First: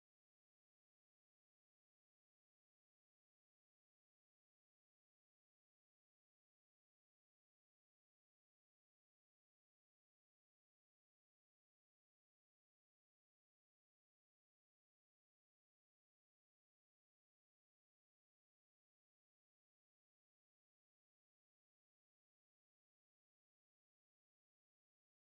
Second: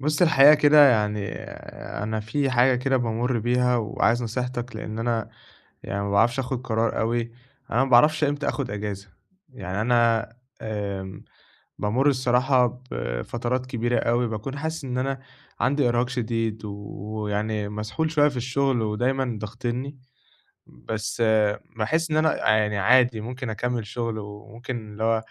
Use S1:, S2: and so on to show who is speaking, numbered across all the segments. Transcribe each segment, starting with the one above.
S1: بُص الحقيقة كده يعني أنا في حاجة كده بامُر بيها وعايز نصيحتك، لإن أنا يعني ما باعرفش آخُد قرار أوي، أنا ما باعرفش إمتى آخُد إجازة، يعني أنا آمم بامُر الصراحة بفترات كبيرة أوي باكون حاسس إن أنا عندي إرهاق شديد ويعني مسحول شوية في الشغل ودايمًا ضاغطنّي، بس باحس إن أنا يعني عادي ممكن أكمّل شغل وممكن اللي هو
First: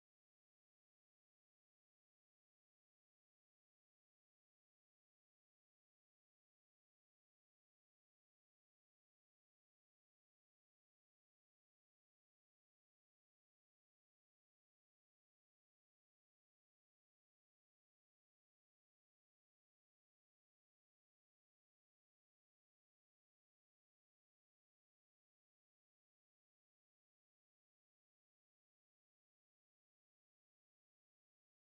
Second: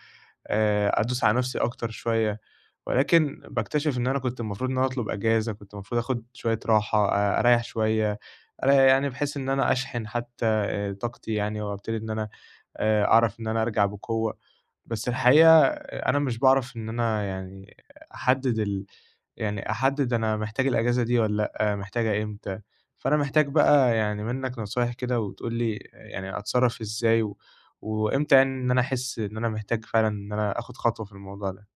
S1: أدوس على نفسي أكتر شوية، ولكن باكتشف إن أنا كنت المفروض إن أنا أطلب أجازة، كنت المفروض آخد شوية راحة، أريّح شوية، يعني بحيث إن أنا أشحن حتى طاقتي يعني وأبتدي إن أنا أعرف إن أنا أرجع بقوة. بس الحقيقة أنا مش باعرف إن أنا يعني أحدد ال يعني أحدد أنا محتاج الأجازة دي والّا لأ، آه، محتاجها إمتى، فأنا محتاج بقى يعني منّك نصايح كده وتقول لي يعني أتصرّف إزاي، وإمتى يعني إن أنا أحس إن أنا محتاج فعلًا إن أنا آخُد خطوة في الموضوع ده؟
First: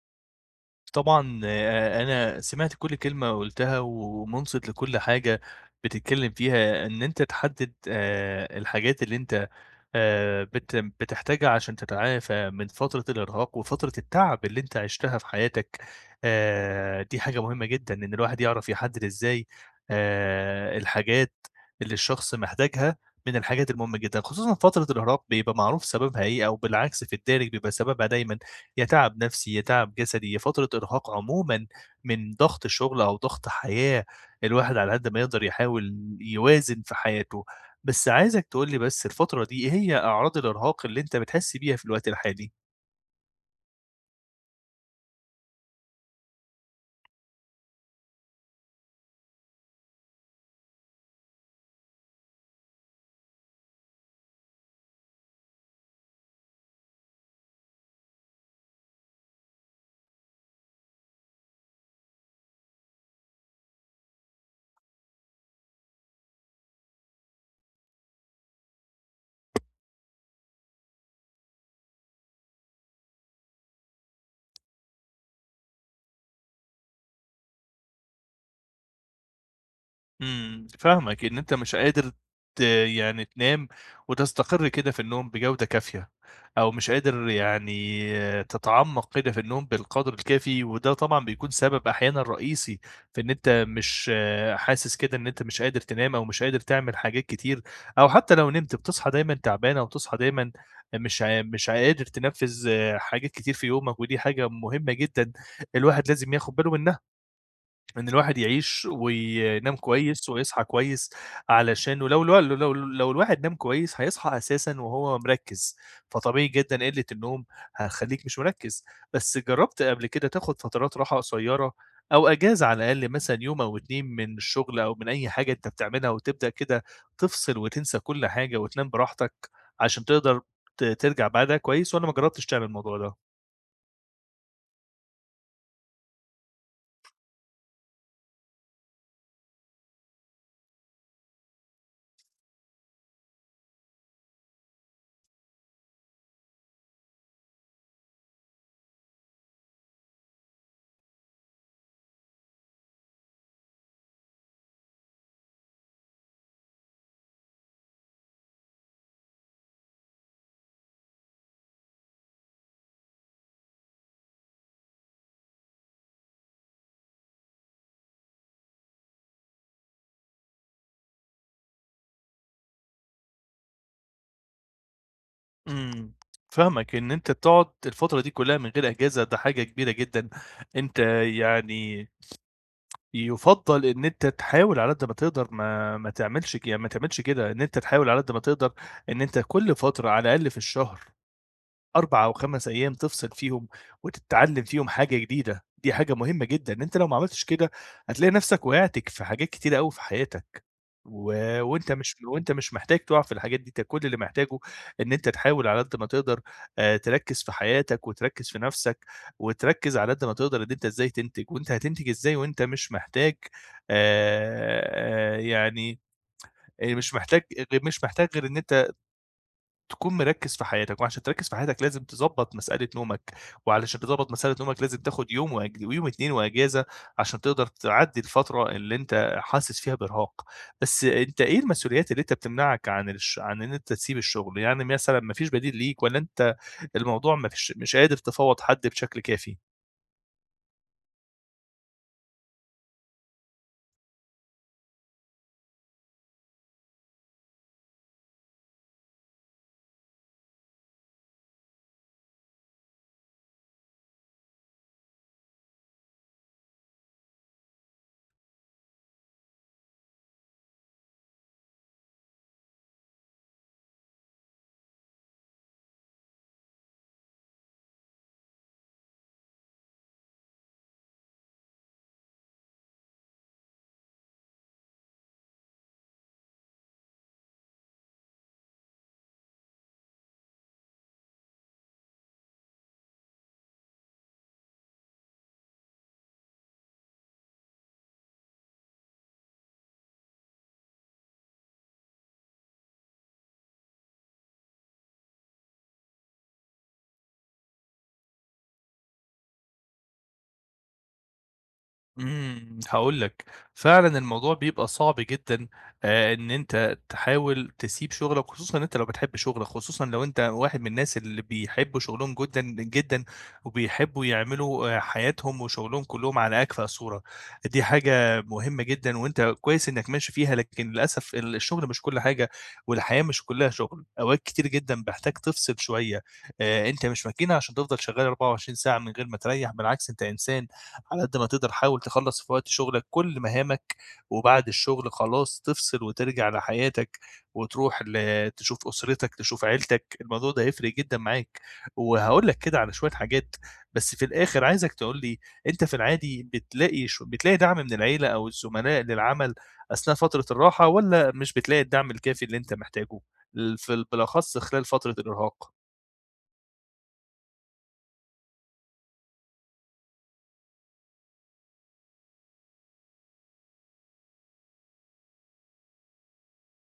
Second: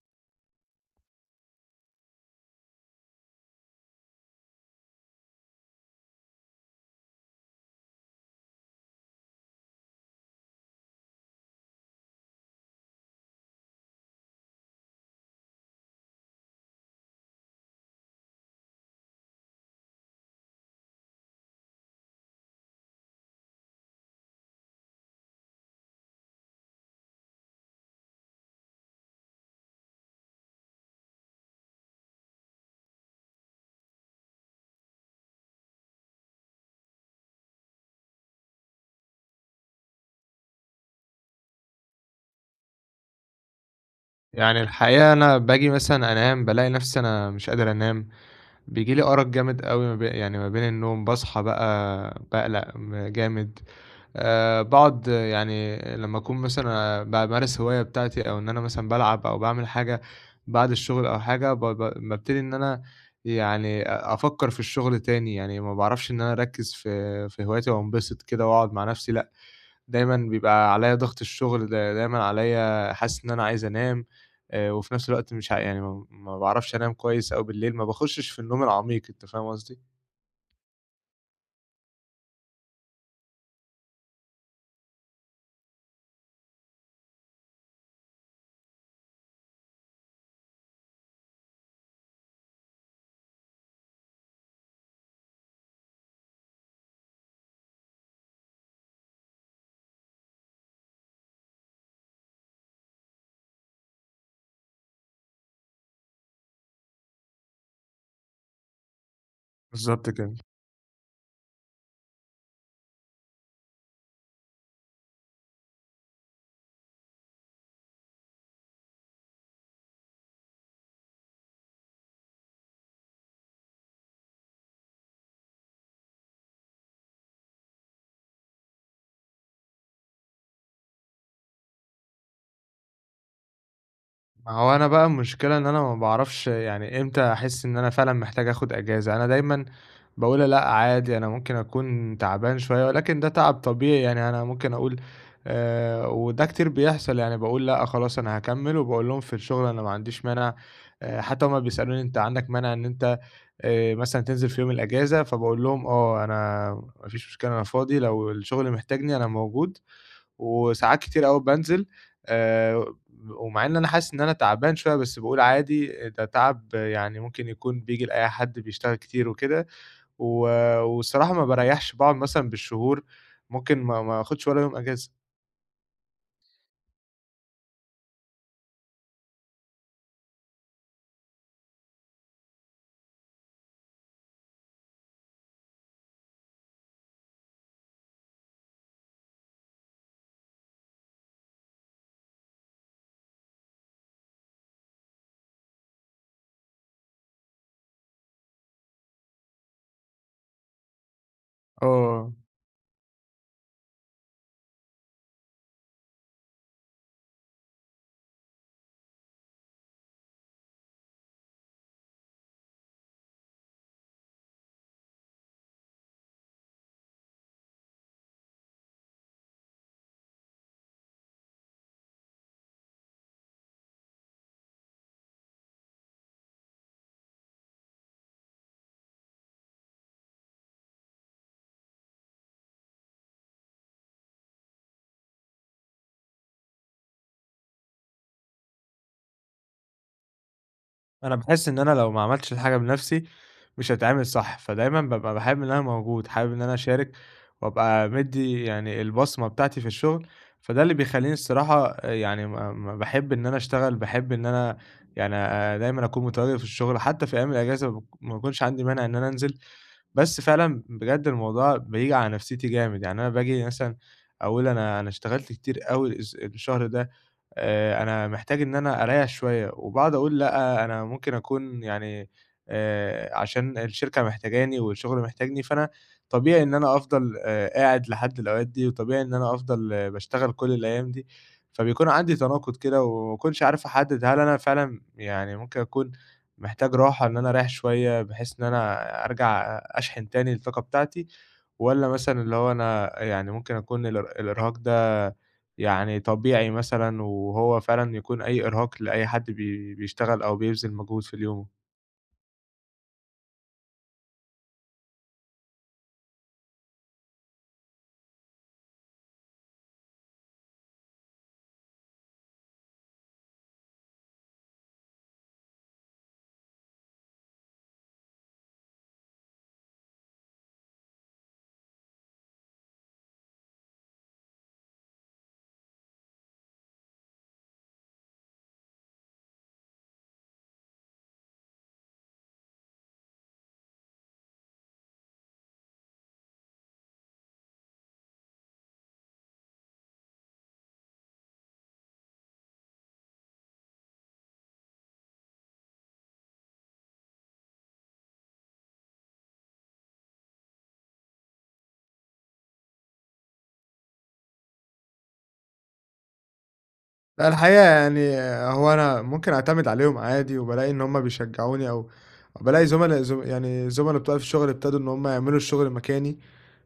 S2: طبعًا أنا سمعت كل كلمة قُلتها ومُنصِت لكل حاجة بتتكلّم فيها، إن أنت تحدّد الحاجات اللي أنت بت بتحتاجها عشان تتعافى من فترة الإرهاق وفترة التعب اللي أنت عِشتها في حياتك. دي حاجة مهمة جدًا، إن الواحد يعرف يحدّد إزاي الحاجات اللي الشخص محتاجها من الحاجات المهمة جدًا، خصوصًا فترة الإرهاق بيبقى معروف سببها إيه أو بالعكس في الدارج بيبقى سببها دايمًا يا تعب نفسي، يا تعب جسدي، يا فترة إرهاق عمومًا من ضغط شغل أو ضغط حياة. الواحد على قد ما يقدر يحاول يوازن في حياته، بس عايزك تقول لي بس الفترة دي إيه هي أعراض الإرهاق اللي أنت بتحس بيها في الوقت الحالي؟
S1: يعني الحقيقة أنا باجي مثلًا أنام، بالاقي نَفْسي أنا مش قادر أنام، بييجي لي أرق جامد أوي ما بي يعني ما بين النوم، باصحى بقى باقلق م جامد. باقعد يعني لمّا أكون مثلًا بامارس هواية بتاعتي أو إن أنا مثلًا بالعب أو باعمل حاجة بعد الشغل أو حاجة، ب ب بابتدي إن أنا يعني أفكّر في الشغل تاني، يعني ما باعرفش إن أنا أركّز في هواياتي وانبسط كده وأقعد مع نفسي لأ، دايمًا بيبقى عليّا ضغط الشغل، دا دايمًا عليّا حاسس إن أنا عايز أنام، وفي نفس الوقت مش ع يعني ما ما باعرفش أنام كويس أوي بالليل، ما باخشش في النوم العميق، أنت فاهم قصدي؟
S2: إمم، فاهمك، إن أنت مش قادر يعني تنام وتستقر كده في النوم بجودة كافية، أو مش قادر يعني تتعمّق كده في النوم بالقدر الكافي، وده طبعًا بيكون سبب أحيانًا رئيسي في إن أنت مش آه، حاسس كده إن أنت مش قادر تنام أو مش قادر تعمل حاجات كتير، أو حتى لو نمت بتصحى دايمًا تعبان أو بتصحى دايمًا مش قادر تنفّذ آه، حاجات كتير في يومك، ودي حاجة مهمة جدًا الواحد لازم ياخد باله منها. إن الواحد يعيش وينام
S1: بالضبط
S2: كويس
S1: كده.
S2: ويصحى كويس، علشان ولو الوا لو لو الواحد نام كويس هيصحى أساسًا وهو مركّز، فطبيعي جدًا قلة النوم هتخلّيك مش مركّز. بس جرّبت قبل كده تاخد فترات راحة قصيّرة أو إجازة على الأقل مثلًا يوم أو 2 من الشغل أو من أي حاجة أنت بتعملها وتبدأ كده تفصل وتنسى كل حاجة وتنام براحتك، عشان تقدر ترجع بعدها كويس والّا ما جرّبتش تعمل الموضوع ده؟
S1: ما هو أنا بقى المشكلة إن أنا ما باعرفش يعني إمتى أحس إن أنا فعلًا محتاج آخُد أجازة، أنا دايمًا باقول لأ عادي أنا ممكن أكون تعبان شوية ولكن ده تعب طبيعي يعني أنا ممكن أقول وده كتير بيحصل يعني باقول لأ خلاص أنا هاكمّل وباقول لهم في الشغل أنا ما عنديش مانع حتى هُم بيسألوني أنت عندك مانع إن أنت مثلًا تنزل في يوم الأجازة، فباقول لهم آه، أنا ما فيش مشكلة أنا فاضي لو الشغل محتاجني أنا موجود. وساعات كتير أوي بانزل آآ، ومع إن أنا حاسس إن أنا تعبان شوية، بس باقول عادي ده تعب يعني ممكن يكون بييجي لأي حد بيشتغل كتير وكده، و والصراحة ما باريّحش، باقعد مثلًا بالشهور، ممكن ما آخدش ولا يوم أجازة.
S2: إمم، فاهمك، إن أنت تقعد الفترة دي كلّها من غير أجازة ده حاجة كبيرة جدًا. أنت يعني يُفضّل إن أنت تحاول على قد ما تقدر ما ما تعملش ك يعني ما تعملش كده، إن أنت تحاول على قد ما تقدر إن أنت كل فترة على الأقل في الشهر 4 أو 5 أيام تفصل فيهم وتتعلم فيهم حاجة جديدة. دي حاجة مهمة جدًا، أنت لو ما عملتش كده هتلاقي نفسك وقعت في حاجات كتيرة أوي في حياتك، و وأنت مش
S1: آه.
S2: وأنت مش محتاج تقع في الحاجات دي، أنت كل اللي محتاجه إن أنت تحاول على قد ما تقدر تركّز في حياتك وتركّز في نفسك، وتركّز على قد ما تقدر إن أنت إزاي تنتج، وأنت هتنتج إزاي وأنت مش محتاج يعني مش محتاج غ مش محتاج غير إن أنت تكون مركّز في حياتك، وعشان تركّز في حياتك لازم تضبّط مسألة نومك، وعلشان تضبّط مسألة نومك لازم تاخد يوم ويوم 2 وإجازة عشان تقدر تعدّي الفترة اللي أنت حاسس فيها بإرهاق. بس أنت إيه المسؤوليات اللي أنت بتمنعك عن إن أنت تسيب الشغل؟ يعني مثلًا ما فيش بديل ليك والّا أنت الموضوع ما فيش مش قادر تفاوض حد بشكل كافي؟
S1: أنا باحس إن أنا لو ما عملتش الحاجة بنفسي، مش هتتعمل صح، فدايمًا بابقى باحب إن أنا موجود، حابب إن أنا أشارك، وأبقى مدّي يعني البصمة بتاعتي في الشغل، فده اللي بيخلّيني الصراحة يعني ما باحب إن أنا أشتغل، باحب إن أنا يعني دايمًا أكون متواجد في الشغل، حتى في أيام الأجازة ما باكونش عندي مانع إن أنا أنزل، بس فعلًا بجد الموضوع بييجي على نفسيتي جامد، يعني أنا باجي مثلًا أقول أنا اشتغلت كتير أوي الشهر ده، أنا محتاج إن أنا أريّح شوية، وباقعد أقول لأ، أنا ممكن أكون يعني عشان الشركة محتاجاني والشغل محتاجني، فأنا طبيعي إن أنا أفضل قاعد لحد الأوقات دي، وطبيعي إن أنا أفضل باشتغل كل الأيام دي، فبيكون عندي تناقض كده وما اكونش عارف أحدد هل أنا فعلًا يعني ممكن أكون محتاج راحة إن أنا أريّح شوية بحيث إن أنا أرجع أشحن تاني الطاقة بتاعتي، والّا مثلًا اللي هو أنا يعني ممكن أكون الإرهاق ده يعني طبيعي مثلًا، وهو فعلًا يكون أي إرهاق لأي حد بيشتغل أو بيبذل مجهود في اليوم؟
S2: إمم، هاقول لك، فعلًا الموضوع بيبقى صعب جدًا، إن أنت تحاول تسيب شغلك، خصوصًا إن أنت لو بتحب شغلك، خصوصًا لو أنت واحد من الناس اللي بيحبوا شغلهم جدًا، جدًا، وبيحبوا يعملوا آه، حياتهم وشغلهم كلّهم على أكفأ صورة. دي حاجة مهمة جدًا وأنت كويس إنك ماشي فيها، لكن للأسف الشغل مش كل حاجة، والحياة مش كلّها شغل، أوقات كتير جدًا باحتاج تفصل شوية. أنت مش ماكينة عشان تفضل شغال 24 ساعة من غير ما تريّح، بالعكس أنت إنسان، على قد ما تقدر حاول تخلّص في وقت شغلك كل مهامك، وبعد الشغل خلاص تفصل وترجع لحياتك، وتروح تشوف أسرتك، تشوف عيلتك، الموضوع ده هيفرق جدًا معاك. وهاقول لك كده على شوية حاجات، بس في الآخر عايزك تقول لي أنت في العادي بتلاقي دعم من العيلة أو الزملاء للعمل أثناء فترة الراحة، والّا مش بتلاقي الدعم الكافي اللي أنت محتاجه؟ ال في ال بالأخص خلال فترة الإرهاق.
S1: لأ الحقيقة يعني هو أنا ممكن أعتمد عليهم عادي، وبالاقي إن هُم بيشجعوني أو بالاقي زملا زم يعني زملا بتوعي في الشغل ابتدوا إن هُم يعملوا الشغل مكاني،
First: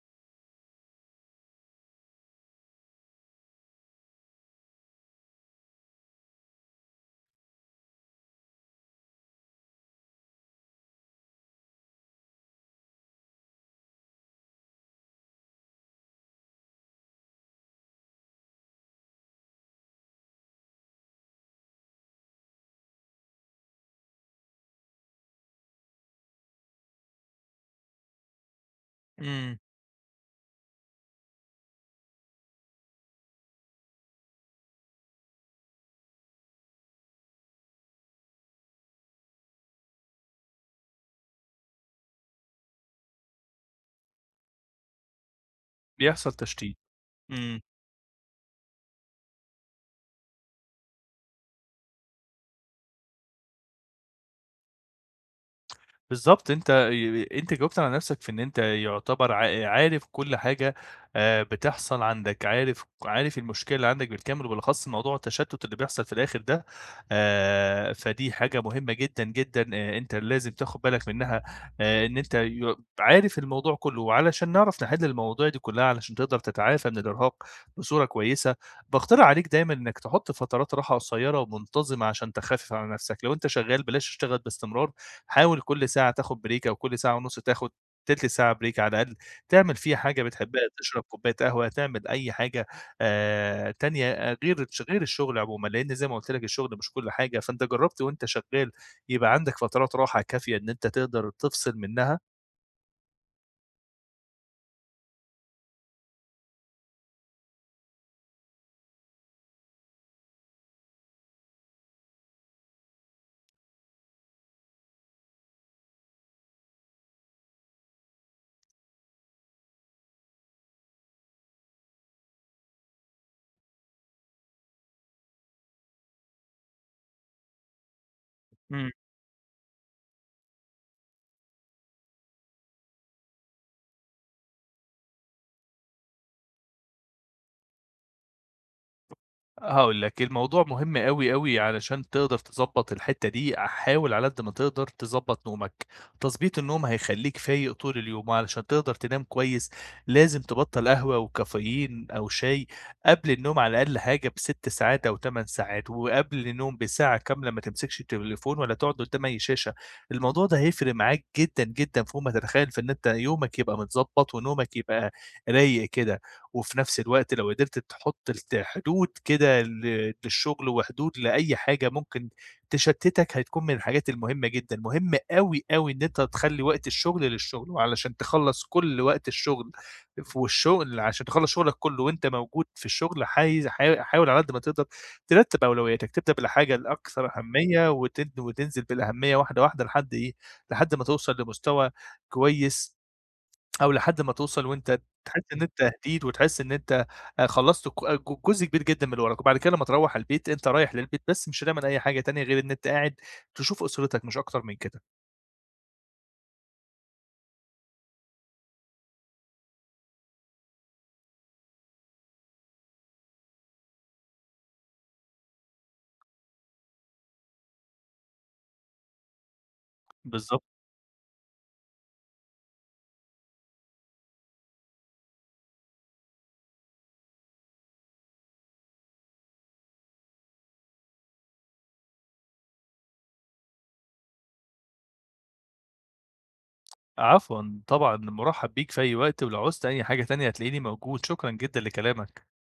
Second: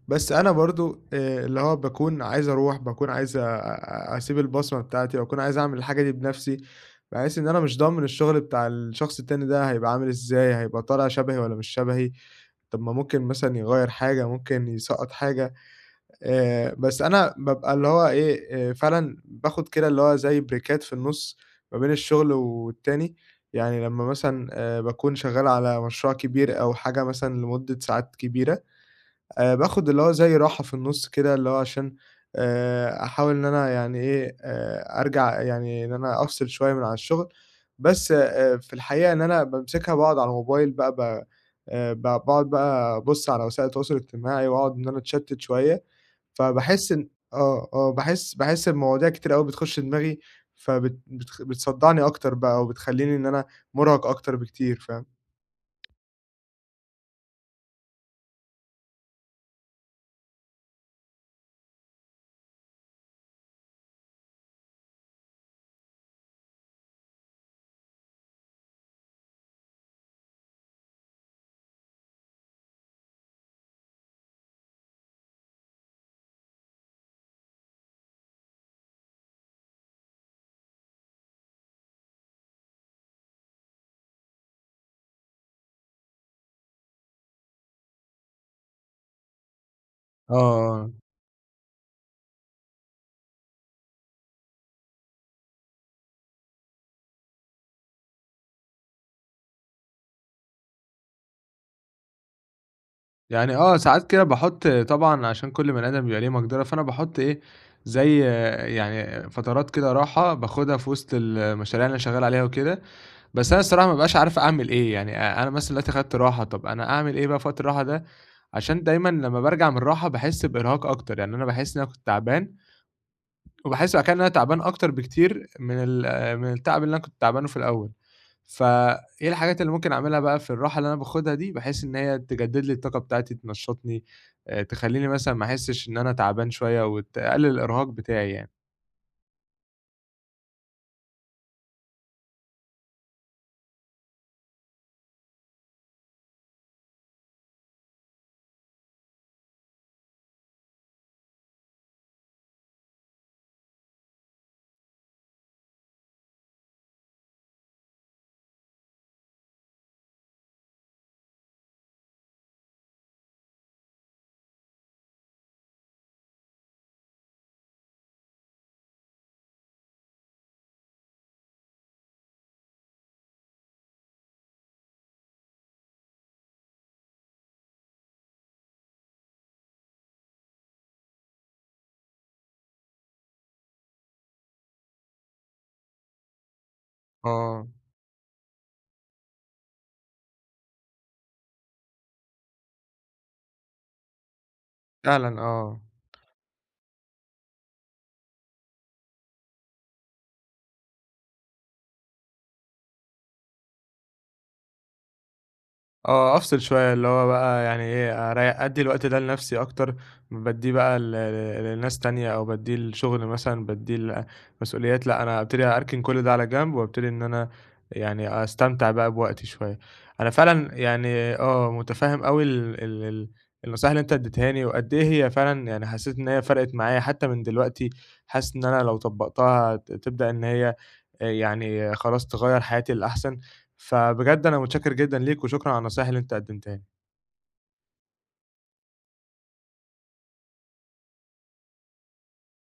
S1: بس أنا برضه اللي هو باكون عايز أروح، باكون عايز أ أ أسيب البصمة بتاعتي، باكون عايز أعمل الحاجة دي بنفسي، بحيث إن أنا مش ضامن الشغل بتاع الشخص التاني ده هيبقى عامل إزاي، هيبقى طالع شبهي والّا مش شبهي. طب ما ممكن مثلًا يغيّر حاجة، ممكن يسقّط حاجة، بس أنا بابقى اللي هو إيه، فعلًا باخد كده اللي هو زي بريكات في النُص ما بين الشغل والتاني، يعني لمّا مثلًا باكون شغّال على مشروع كبير أو حاجة مثلًا لمدة ساعات كبيرة
S2: إمم.
S1: باخد اللي هو زي راحة في النُص كده، اللي هو عشان أحاول إن أنا يعني إيه، أرجع يعني إن أنا أفصل شوية من على الشُغل، بس في الحقيقة إن أنا بامسكها باقعد على الموبايل بقى ب ب باقعد بقى أبُص على وسائل التواصل الاجتماعي وأقعد إن أنا أتشتِّت شوية،
S2: بيحصل تشتيت.
S1: فباحس إن
S2: إمم.
S1: باحس بمواضيع كتير أوي بتخُش دماغي، فبت بتخ بتصدّعني أكتر بقى وبتخلّيني إن أنا مُرهَق أكتر بكتير، فاهم؟
S2: بالضبط، أنت جاوبت على نَفْسك في إن أنت يُعتبر عارف كل حاجة بتحصل عندك، عارف المشكلة اللي عندك بالكامل، وبالأخص موضوع التشتُّت اللي بيحصل في الآخِر ده. فدي حاجة مهمة جدًا، جدًا، أنت لازم تاخُد بالك منّها، إن أنت عارف الموضوع كُلّه، وعلشان نعرف نحِل المواضيع دي كُلّها علشان تقدر تتعافى من الإرهاق بصورة كويسة. باقترح عليك دايمًا إنّك تحُط فترات راحة قصيّرة ومنتظمة عشان تخفِّف على نَفْسك، لو أنت شغّال بلاش تشتغل باستمرار، حاول كل ساعة تاخد بريك أو كل ساعة ونُص تاخد تِلت ساعة بريك على الأقل، تعمل فيها حاجة
S1: آه،
S2: بتحبها،
S1: آه.
S2: تشرب كوباية قهوة، تعمل أي حاجة تانية آه، غير الشغل عمومًا، لإن زي ما قُلت لك الشغل مش كل حاجة. فأنت جرّبت وأنت شغال يبقى عندك فترات راحة كافية إن أنت تقدر تفصل منها؟
S1: يعني آه، ساعات كده باحُط طبعًا عشان كل بني آدم بيبقى ليه مقدرة، فأنا باحُط إيه، زي آه، يعني فترات كده راحة باخدها في وسط المشاريع اللي أنا شغّال عليها وكده، بس أنا الصراحة ما بابقاش عارف أعمل إيه، يعني أنا مثلًا دلوقتي خدت راحة، طَب أنا أعمل إيه بقى في وقت الراحة ده؟ عشان دايمًا لمّا بارجع من الراحة باحس بإرهاق أكتر، يعني أنا باحس إن أنا كنت تعبان وباحس بعد كده إن أنا تعبان أكتر بكتير من التعب اللي أنا كنت تعبانه في الأول،
S2: إمم.
S1: فإيه الحاجات اللي ممكن أعملها بقى في الراحة اللي أنا باخدها دي، بحيث إن هي تجدد لي الطاقة بتاعتي، تنشّطني، تخلّيني مثلًا ما أحسش إن أنا تعبان شوية وتقلل الإرهاق بتاعي يعني.
S2: هاقول لك، الموضوع مهم أوي، أوي علشان تقدر تضبّط الحتّة دي، حاول على قد ما تقدر تضبّط نومك، تضبيط النوم هيخلّيك فايق طول اليوم، وعلشان تقدر تنام كويس لازم تبطّل قهوة وكافيين أو شاي قبل النوم على الأقل حاجة ب6 ساعات أو 8 ساعات، وقبل النوم بساعة كاملة ما تمسكش التليفون ولا تقعد قدّام أي شاشة، الموضوع ده هيفرق معاك جدًا، جدًا فوق ما تتخيّل في إن أنت يومك يبقى متضبّط ونومك يبقى رايق كده. وفي نفس الوقت لو قدرت تحط حدود كده للشغل وحدود لأي حاجة ممكن تشتتك، هتكون من الحاجات المهمة جدًا، مهم أوي، أوي إن أنت تخلّي وقت الشغل للشغل، وعلشان تخلّص كل وقت الشغل ف والشغل عشان تخلّص شغلك كله وأنت موجود في الشغل حايز حا حاول على قد ما تقدر ترتّب أولوياتك، تبدأ بالحاجة الأكثر
S1: آه،
S2: أهمية وتنزل بالأهمية واحدة، واحدة لحد إيه، لحد ما توصل لمستوى كويس أو لحد ما توصل وأنت
S1: فعلًا
S2: تحس إن
S1: آه.
S2: أنت هديت وتحس إن أنت خلّصت ك آه، ج جزء كبير جدًا من اللي وراك، وبعد كده لمّا تروّح البيت أنت رايح للبيت بس مش رامي أي حاجة تانية غير إن أنت قاعد تشوف أسرتك مش أكتر من كده.
S1: آه، أفصل شوية، اللي هو بقى يعني إيه، أدّي الوقت ده لنفسي أكتر، بادّيه بقى ل ل لناس تانية أو بادّيه للشغل مثلًا، بادّيه لمسؤوليات، لأ، أنا أبتدي أركن كل ده على جنب وأبتدي إن أنا يعني أستمتع بقى بوقتي شوية. أنا
S2: بالضبط،
S1: فعلًا يعني آه، مُتفهِّم أوي ال ال ال النصايح اللي أنت ادّيتهاني وقد إيه هي فعلًا يعني حسّيت إن هي فرقِت معايا حتّى من دلوقتي، حاسس إن أنا لو طبّقتها تبدأ إن هي يعني خلاص تغيّر حياتي للأحسن. فبجد أنا متشكر جدًا ليك، وشكرًا على النصايح اللي أنت قدّمتها لي.
S2: عفوًا طبعًا، مُرحّب بيك في أي وقت، ولو عُزت أي حاجة تانية هتلاقيني موجود، شكرًا جدًا لكلامك.